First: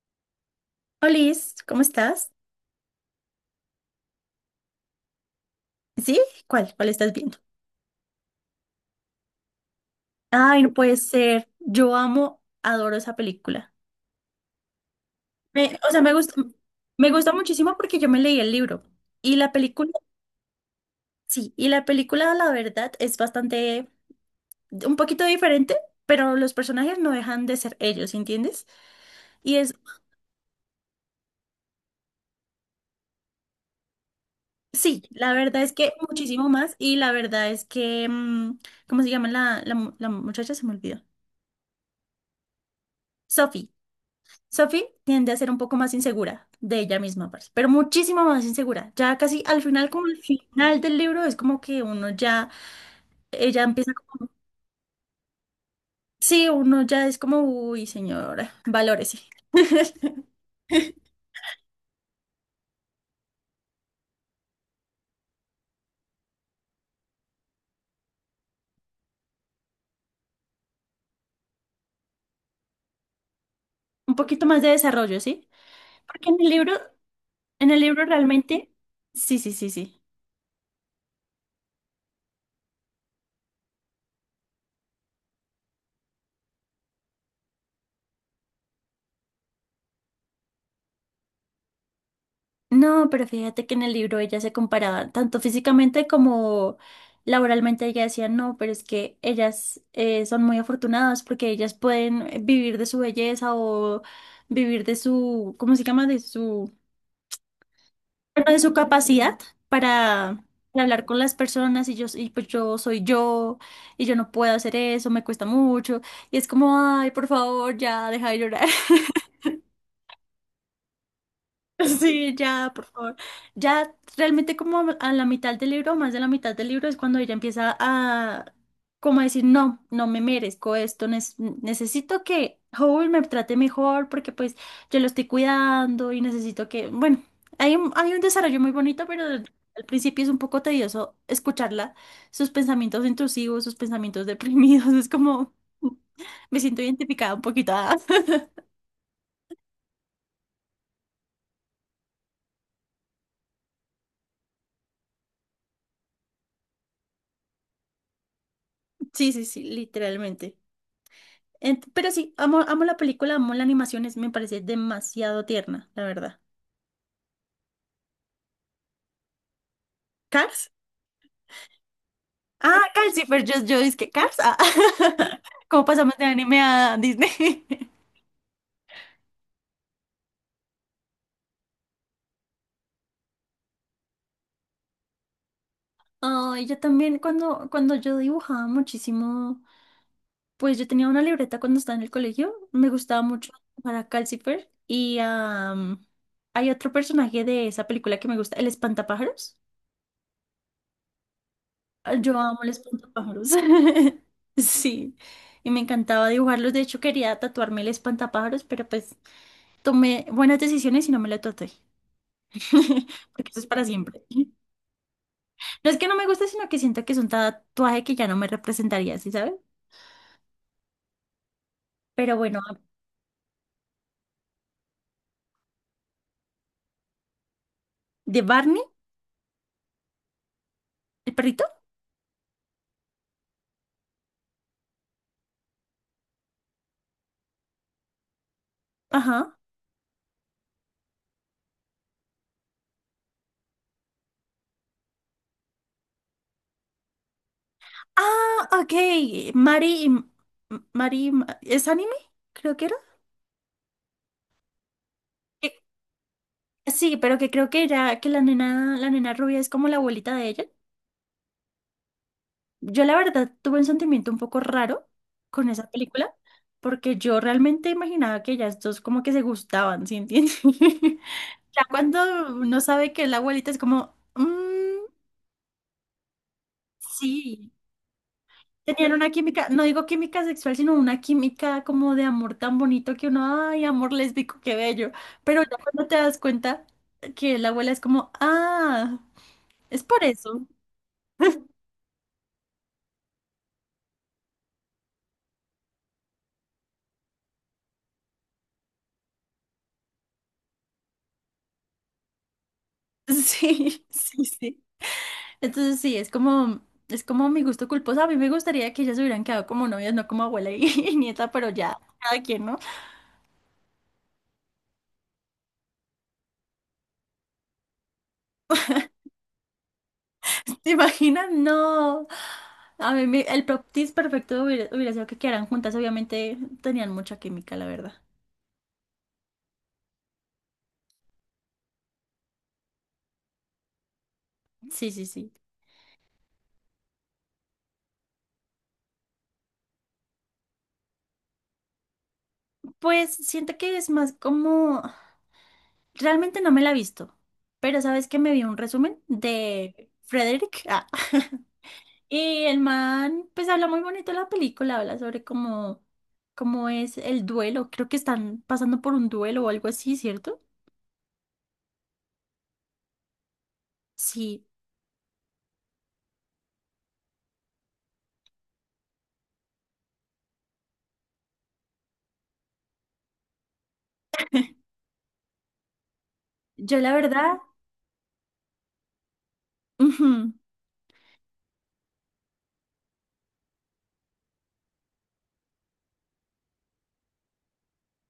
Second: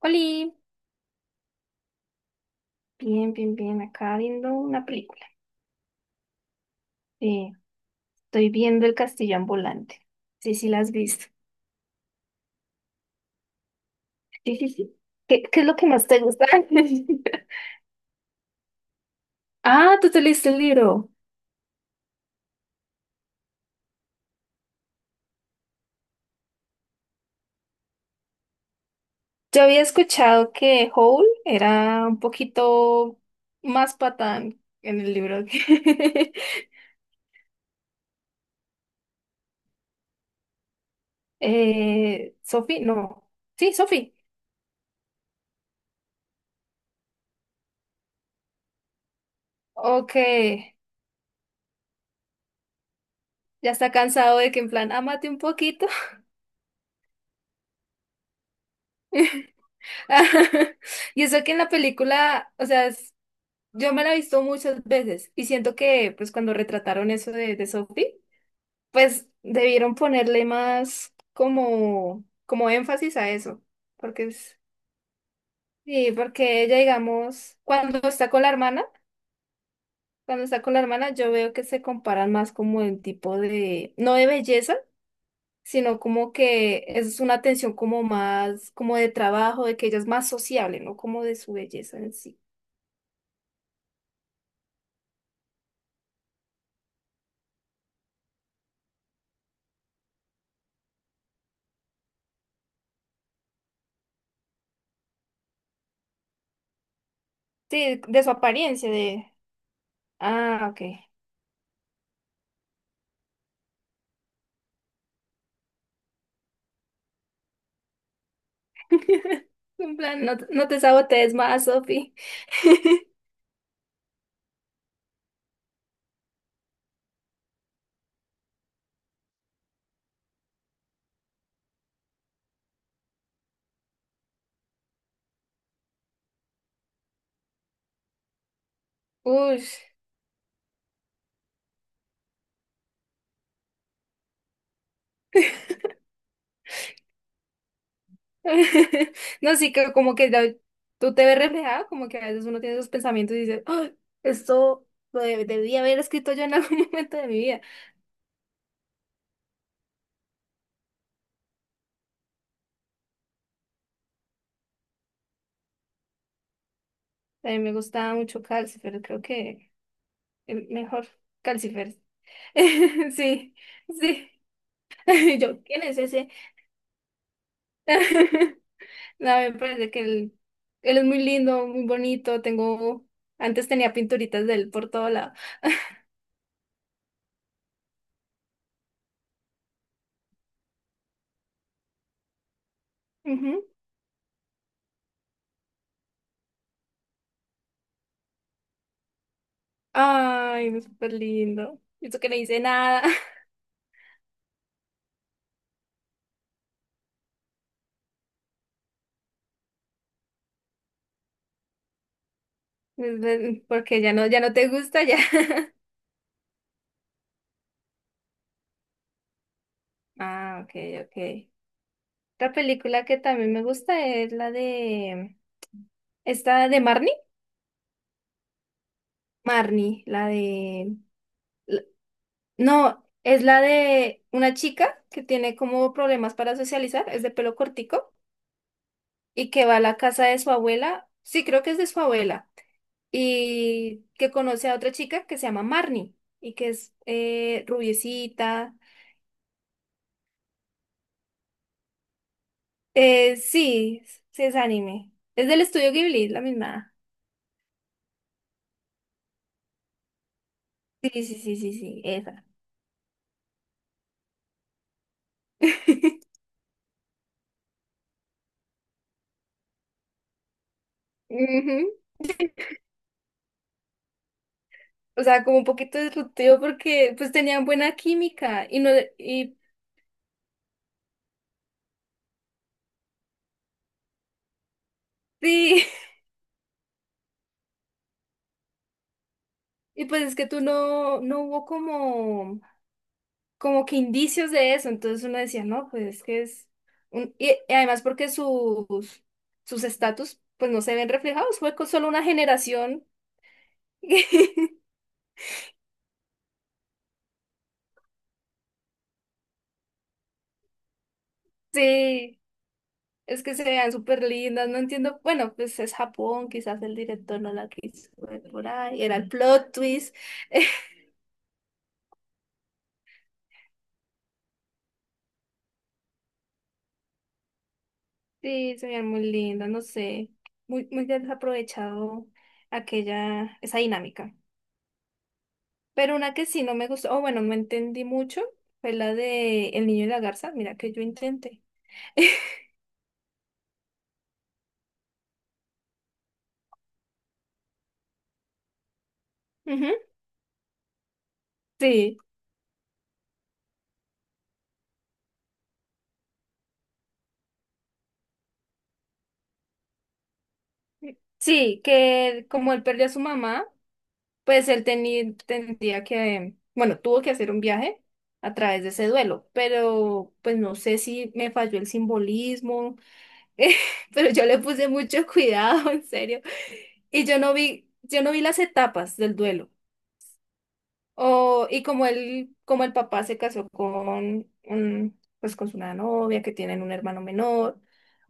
Oli, Olis, ¿cómo estás? bien, bien, bien, acá viendo una película. ¿Sí? ¿Cuál? ¿Cuál estás viendo? Eh, Estoy viendo El Castillo Ambulante. Sí, Ay, sí, no la has puede visto. ser. Yo amo, adoro esa película. Sí, sí, sí. ¿Qué es lo Me- que o sea, más te gusta? me gusta muchísimo porque yo me leí el libro. Y la película, Ah, tú te leíste el libro. sí, y la película, la verdad, es bastante, un poquito diferente, pero los personajes no dejan de ser ellos, ¿entiendes? Y Yo es, había escuchado que Hole era un poquito más patán en sí, el la libro verdad es que que muchísimo más. Y la verdad es que, ¿cómo se llama la muchacha? Se me olvidó. Sophie, no. Sophie. Sí, Sophie. Sophie tiende a ser un poco más insegura de ella misma, parce, pero muchísimo más insegura. Ya casi al final, como Ok, al final del libro, es como que uno ya, ella ya está empieza como, cansado de que en plan, ámate un poquito. sí, uno ya es como, uy, señora, valórese. Y eso que en la película, o sea, yo me la he visto muchas veces y siento que pues cuando retrataron eso de Sophie, pues debieron ponerle más como, como énfasis a eso, Un porque poquito es- más de desarrollo, ¿sí? sí, Porque porque ella digamos, en el libro realmente, sí, sí, sí, sí. cuando está con la hermana yo veo que se comparan más como en tipo de, no de belleza, sino como que es una tensión como más, como de trabajo, de que ella es más sociable, no como de su belleza en sí. No, pero fíjate que en el libro ella se comparaba tanto físicamente como laboralmente. Ella decía, no, pero es que ellas son muy afortunadas porque ellas pueden vivir de su belleza o vivir de su, ¿cómo se llama? De su, Sí, de su bueno, de su apariencia, de, capacidad para, ah, ok. para hablar con las personas y yo, y pues yo soy yo y yo no puedo hacer eso, me cuesta mucho. Y es como, ay, por favor, ya, deja de llorar. En plan, no, te no te sabotees más, Sofi. Sí, ya, por favor. Ya realmente como a la mitad del libro, más de la mitad del libro, es cuando ella empieza a como a decir, no, no me merezco esto, necesito que Howard me trate mejor porque pues yo lo estoy cuidando y necesito que, bueno, hay un desarrollo muy bonito, pero al Uy. al principio es un poco tedioso escucharla, sus pensamientos intrusivos, sus pensamientos deprimidos, es como, me siento identificada un poquito. Ah. No, sí que como que tú te ves reflejado, como que a veces uno tiene esos pensamientos y dice, "Ay, esto lo debía haber escrito yo en algún momento de mi vida. Sí, sí, sí, literalmente. Pero sí, amo, amo la película, amo la animación, me parece demasiado tierna, la verdad. A mí me gustaba mucho Calcifer, creo que el ¿Cars? mejor Calcifer. Ah, Cars, sí, pero yo, Sí, yo dije que sí. Cars. Ah. Yo, ¿quién ¿Cómo es pasamos de ese? anime a Disney? No, me parece que él es muy lindo, muy bonito. Tengo, antes tenía pinturitas de él por todo lado. Ay, yo también cuando, cuando yo dibujaba muchísimo, pues yo tenía una libreta cuando estaba en el colegio, me gustaba mucho para Calcifer y hay otro personaje de esa película que me gusta, el Espantapájaros. Ay, no, súper lindo. Ah, Eso que no yo amo hice los nada. espantapájaros. Sí, y me encantaba dibujarlos. De hecho, quería tatuarme el espantapájaros, pero pues tomé buenas decisiones y no me lo tatué. Porque eso es para Porque ya siempre. no, ya No no te gusta ya. es que no me guste, sino que siento que es un tatuaje que ya no me representaría, ¿sí sabes? Ah, ok, ok. Pero Otra bueno, película que también me gusta es la de. ¿Esta de Marnie? de Barney, Marnie, la de. el perrito. la- No, es la de una chica que tiene como problemas para socializar, es de pelo cortico y Ajá. que va a la casa de su abuela. Sí, creo que es de su abuela. Y que conoce a otra chica que se llama Marnie y que es Ah, rubiecita. ok. Mari, y- M- Mari, ¿es anime? Creo que era. Sí, sí es anime. Es del Eh, estudio Ghibli, la misma. Sí, pero que creo que era que la nena rubia es como la abuelita de ella. Sí, sí, sí, sí, sí, esa. Yo la verdad tuve un sentimiento un poco raro con esa película, porque yo realmente imaginaba que ellas dos como que se gustaban, ¿sí entiendes? Ya Ujú. cuando uno sabe que es la abuelita es como, "Mm, O sea, como un poquito disruptivo porque pues tenían sí, buena química y no tenían una y química, no digo química sexual, sino una química como de amor tan bonito que uno, ay, amor lésbico, qué bello. Pero ya sí, cuando te das cuenta que la abuela es como, ah, es y pues por es que tú eso. no no hubo como como que indicios de eso, entonces uno decía, "No, pues es que es un y además porque sus estatus pues no se ven reflejados, fue con solo una generación. Sí, sí, sí. Entonces sí, es como mi gusto culposo. A mí me gustaría que ellas se hubieran quedado como novias, no como abuela y, y nieta, pero ya, Sí. cada quien, ¿no? Es que se vean súper lindas, no entiendo. Bueno, pues es Japón, quizás el director no la quiso ver por ahí. Era el plot twist. ¿Te imaginas? No. El proptis perfecto hubiera, hubiera sido que quedaran juntas. Obviamente tenían mucha química, la verdad. Sí, se veían muy lindas, no sé. Muy, muy desaprovechado aquella, esa dinámica. Sí, sí, sí. Pero una que sí no me gustó, o bueno, no entendí mucho, fue la de El niño y la garza. Mira que yo intenté. Pues siento que es más como... Realmente no me la he visto, pero sabes que me vi un resumen Ujú. de Frederick. Ah. Sí, Y el man, pues habla muy bonito de la película, habla sobre cómo, cómo es el duelo. Creo que están pasando por un duelo o algo así, ¿cierto? sí, que como él perdió a su mamá. Sí, Pues él tenía, tendría que, bueno, tuvo que hacer un viaje a través de ese duelo, pero pues no sé si me falló el simbolismo, eh, pero yo le puse mucho cuidado, en serio, yo la y verdad, yo no vi las etapas del duelo. ujú, O, y como él, como el papá se casó con un, pues con su una novia que tienen un hermano menor,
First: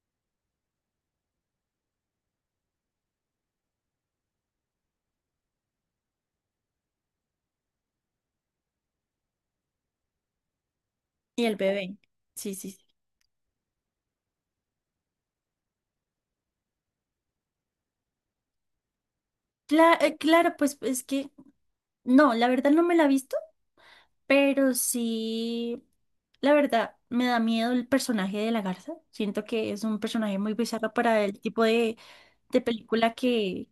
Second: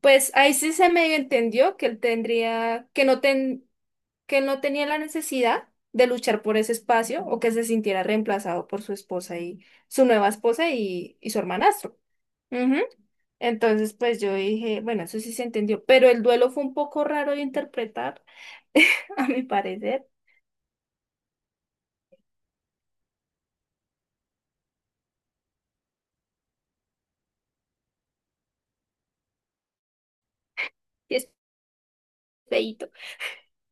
pues ahí sí se me entendió que él tendría, que él no tenía la necesidad de luchar por ese espacio o que se sintiera reemplazado por su esposa y su nueva esposa y su y el bebé. hermanastro. Sí, sí, Ujú. sí. Entonces, pues yo dije, bueno, eso sí se entendió, pero el duelo fue un poco raro de interpretar, a mi parecer, Claro, pues es que, no, la verdad no me la he visto, pero sí, la verdad, me da miedo el personaje de la garza. Siento que es un personaje muy bizarro y para es el tipo de feíto. película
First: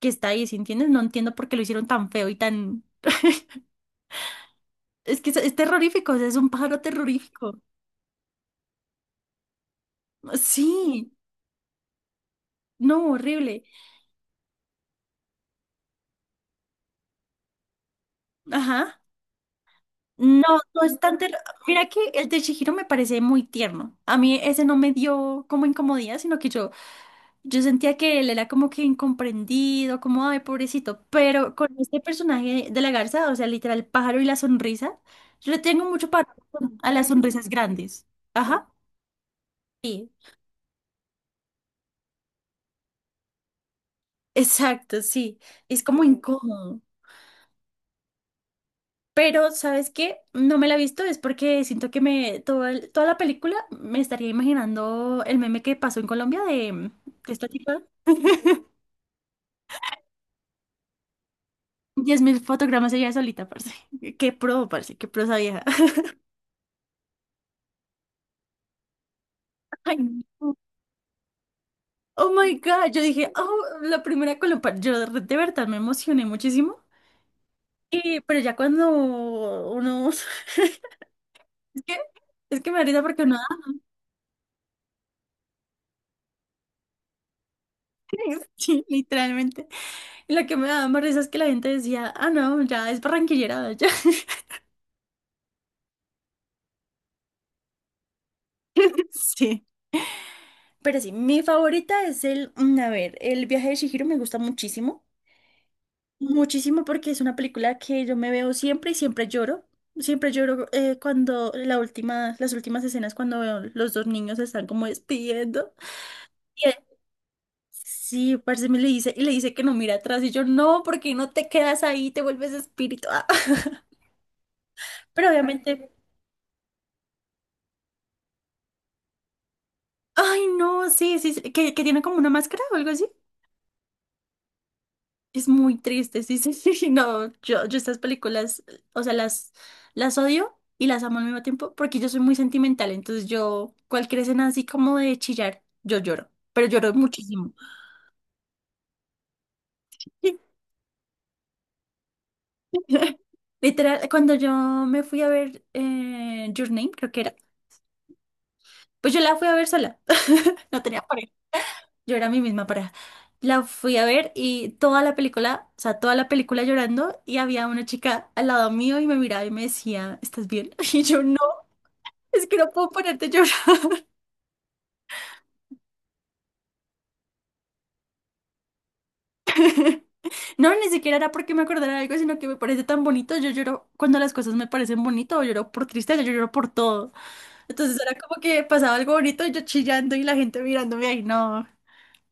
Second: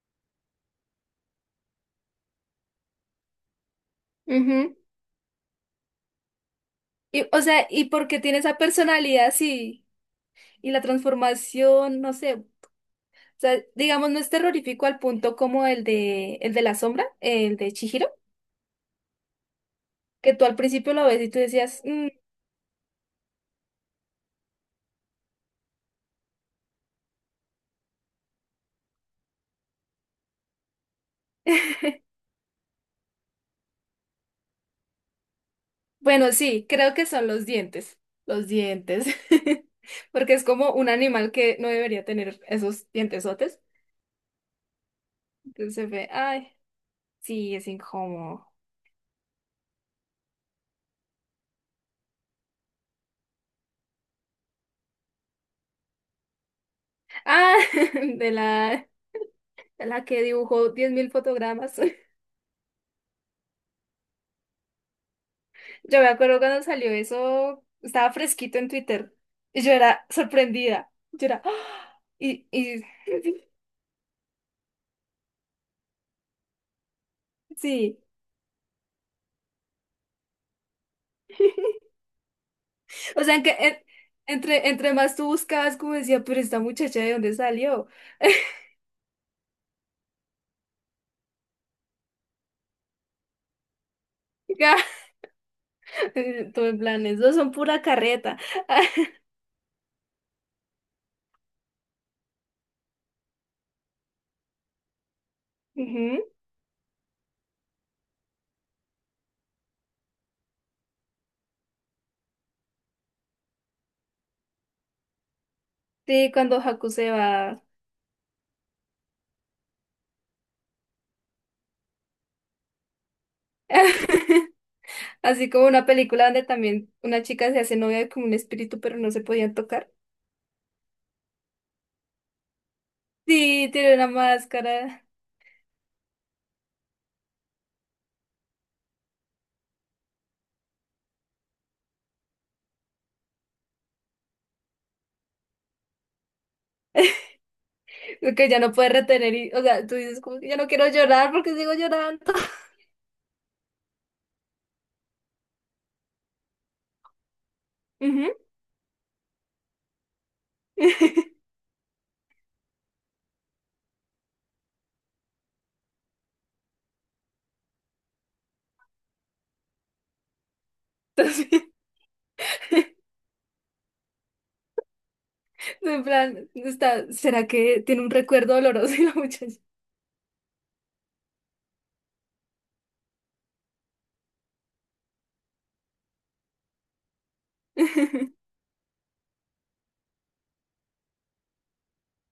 que está ahí, ¿sí entiendes? No entiendo por qué lo hicieron tan feo y tan... Ujú. Es que es terrorífico, o sea, es un pájaro Y, o terrorífico. sea, ¿y porque tiene esa personalidad así? Y la Sí, transformación, no sé, o no, sea, horrible. digamos, no es terrorífico al punto como el el de la sombra, el de Chihiro, Ajá. que No, tú al no principio es lo tan ves y terro- tú decías, Mira que "Mm". el de Chihiro me parece muy tierno. A mí ese no me dio como incomodidad, sino que yo sentía que él era como que incomprendido, como, ay, pobrecito. Pero con este personaje de la garza, o sea, literal, el pájaro y la sonrisa, yo le tengo mucho paro Bueno, sí, a creo que las son sonrisas grandes. los Ajá. dientes, Sí, porque es como un animal que no debería tener esos dientesotes. exacto, sí. Entonces Es se como ve, ay, incómodo. sí, es incómodo. Pero, ¿sabes qué? No me la he visto, es porque siento que me, toda la película me estaría imaginando el meme que pasó en Colombia de esta Ah, chica. de la, de la que dibujó 10.000 fotogramas. 10.000 fotogramas ella solita, parce. Qué pro, parce, qué pro esa vieja. Yo me acuerdo cuando salió eso, estaba fresquito en Twitter y yo Ay, era no. sorprendida. Yo era, ¡ah! Oh my Y God, yo dije, oh, la primera Colombia. Yo de verdad me emocioné muchísimo. sí, Y, pero ya cuando uno. Es que, es que me da risa porque o uno sea, da. Entre, entre más tú buscabas, como decía, pero esta muchacha, ¿de dónde salió? Sí, literalmente. Y lo que me daba más risa es que la gente decía, ah, no, ya es barranquillera, ya. Todo en plan, eso son pura carreta. Sí. Pero sí, mi favorita es el, a ver, El viaje de Chihiro me gusta muchísimo, Ujú. muchísimo porque es una película que yo me veo siempre y siempre lloro. Siempre lloro cuando la última, las últimas escenas cuando veo los dos niños se están como despidiendo. Sí, cuando Y él- Haku se va. sí, parce me le dice, y le dice que no mira atrás y yo no, porque no te quedas ahí, te vuelves espíritu. Ah, pero Así como una obviamente, película donde también una chica se hace novia con un espíritu, pero no se podían tocar. ay no, sí, sí, sí, que tiene como una máscara o algo así. Sí, tiene una máscara Es muy triste, sí, sí, sí, no, yo estas películas, o sea, las odio y las amo al mismo tiempo porque yo soy muy sentimental, entonces yo, cualquier escena así como de chillar, yo lloro, pero lloro muchísimo. que ya no puede retener. Y, o sea, tú dices como que ya no quiero llorar porque sigo llorando. Literal, cuando yo me fui a ver Your Name, creo que era, Ujú. pues yo la fui a ver sola, no tenía pareja, yo era mi misma pareja. La fui a ver y toda la película, o sea, toda la película llorando y había una chica al lado mío y me miraba y me decía, ¿estás bien? Y yo no. Es que no puedo ponerte a llorar. En plan, está, ¿será que tiene un recuerdo doloroso y la muchacha? No, ni siquiera era porque me acordara de algo, sino que me parece tan bonito. Yo lloro cuando las cosas me parecen bonitas, o lloro por tristeza, yo lloro por todo. Entonces era como que pasaba algo bonito y yo chillando y la gente mirándome ahí, no.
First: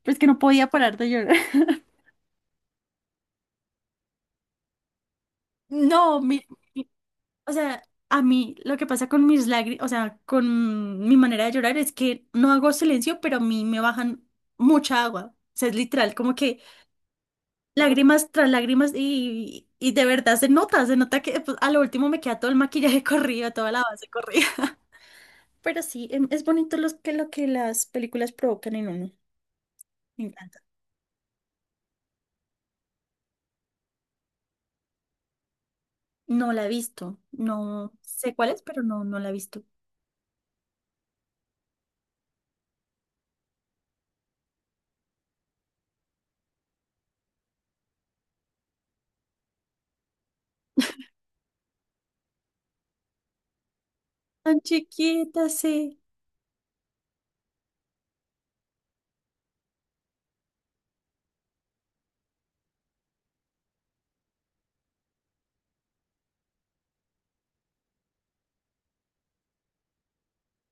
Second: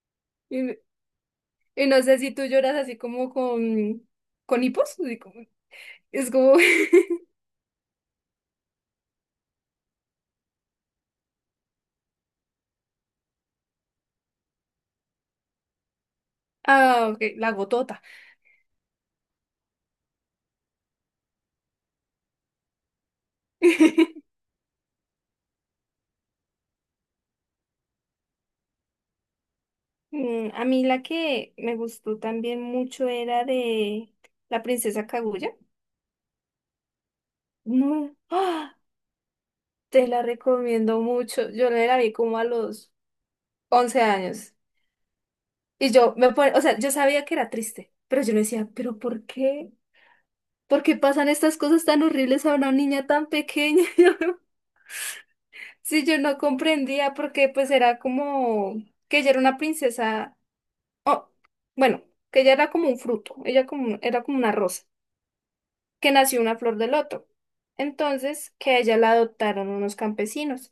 Es que no podía Y, parar de llorar. y no sé si tú lloras así como con hipos. Así como- No, es mi, como mi- o sea, a mí lo que pasa con mis lágrimas, o sea, con mi manera de llorar es que no hago silencio, pero a mí me bajan mucha agua. O sea, es literal, como que Ah, ok, la gotota. lágrimas tras lágrimas y de verdad se nota que pues, a lo último me queda todo el maquillaje corrido, toda la base corrida. Pero sí, es bonito los que, lo que las películas provocan en uno. Me Mm, encanta. a mí la que me gustó también mucho era de La Princesa Kaguya. No la he visto, no No, sé cuál es, ¡ah! pero no, no la he visto. Te la recomiendo mucho. Yo me la vi como a los 11 años. Y yo me pone, o sea, yo sabía que era triste, pero yo me decía, ¿pero por qué? ¿Por qué pasan estas cosas tan horribles a una niña tan pequeña? Tan chiquita, sí. Si yo no comprendía, porque pues era como que ella era una princesa. Oh, bueno, que ella era como un fruto, ella como, era como una rosa, que nació una flor del otro. Entonces, que a ella la adoptaron unos campesinos.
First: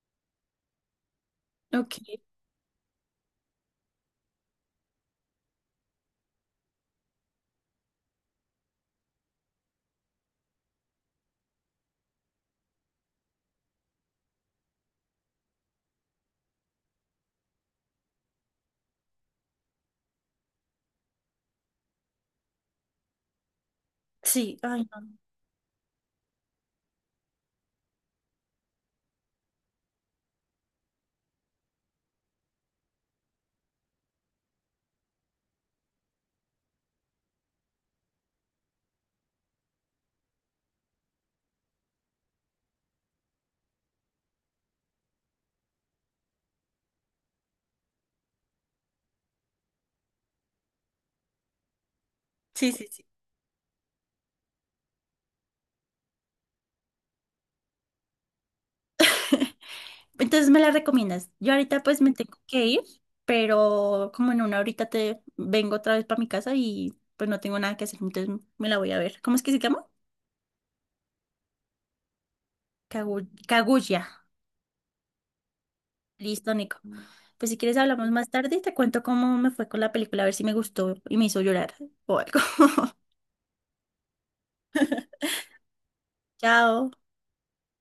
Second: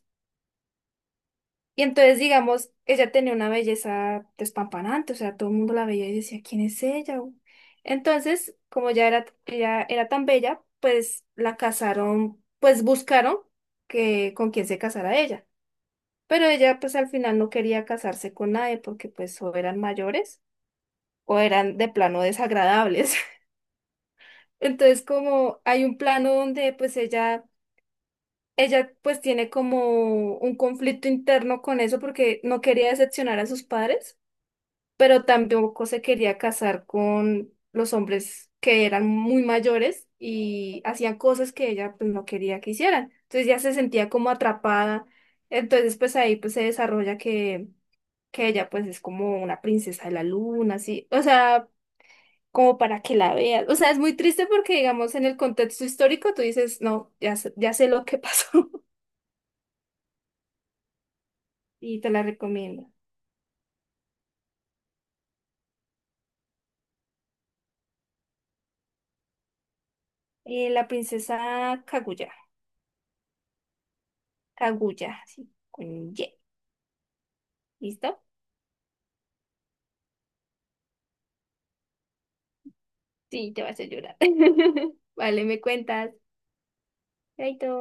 Y Ok, entonces, digamos, ella tenía una belleza despampanante, o sea, todo el mundo la veía y decía, ¿quién es ella?". U?". Entonces, como ya era, ella era tan bella, pues la casaron, pues buscaron que con quién se casara ella. Pero ella, pues al final no quería casarse con nadie porque pues o eran mayores o eran de plano desagradables. sí, ay, Entonces, no. como hay un plano donde pues ella pues tiene como un conflicto interno con eso porque no quería decepcionar a sus padres, pero tampoco se quería casar con los hombres que eran muy mayores y hacían cosas que ella pues no quería que hicieran. Entonces ya se sentía como atrapada. Entonces, pues ahí pues se desarrolla que ella pues es como una princesa de la luna, así. O sea, Sí, como sí, para sí. que la veas. O sea, es muy triste porque, digamos, en el contexto histórico tú dices, no, ya sé lo que pasó Entonces me la recomiendas. Yo ahorita pues y te me la tengo que ir, recomiendo. pero como en una horita te vengo otra vez para mi casa y pues no tengo nada que hacer, entonces me la voy a ver. ¿Cómo es que se llama? La princesa Kaguya. Kaguya. Kaguya, sí, con Y. Listo, Nico. Pues si quieres hablamos ¿Listo? más tarde y te cuento cómo me fue con la película, a ver si me gustó y me hizo llorar o algo. Sí, te vas a hacer llorar. Vale, me cuentas. Chao. Chaito.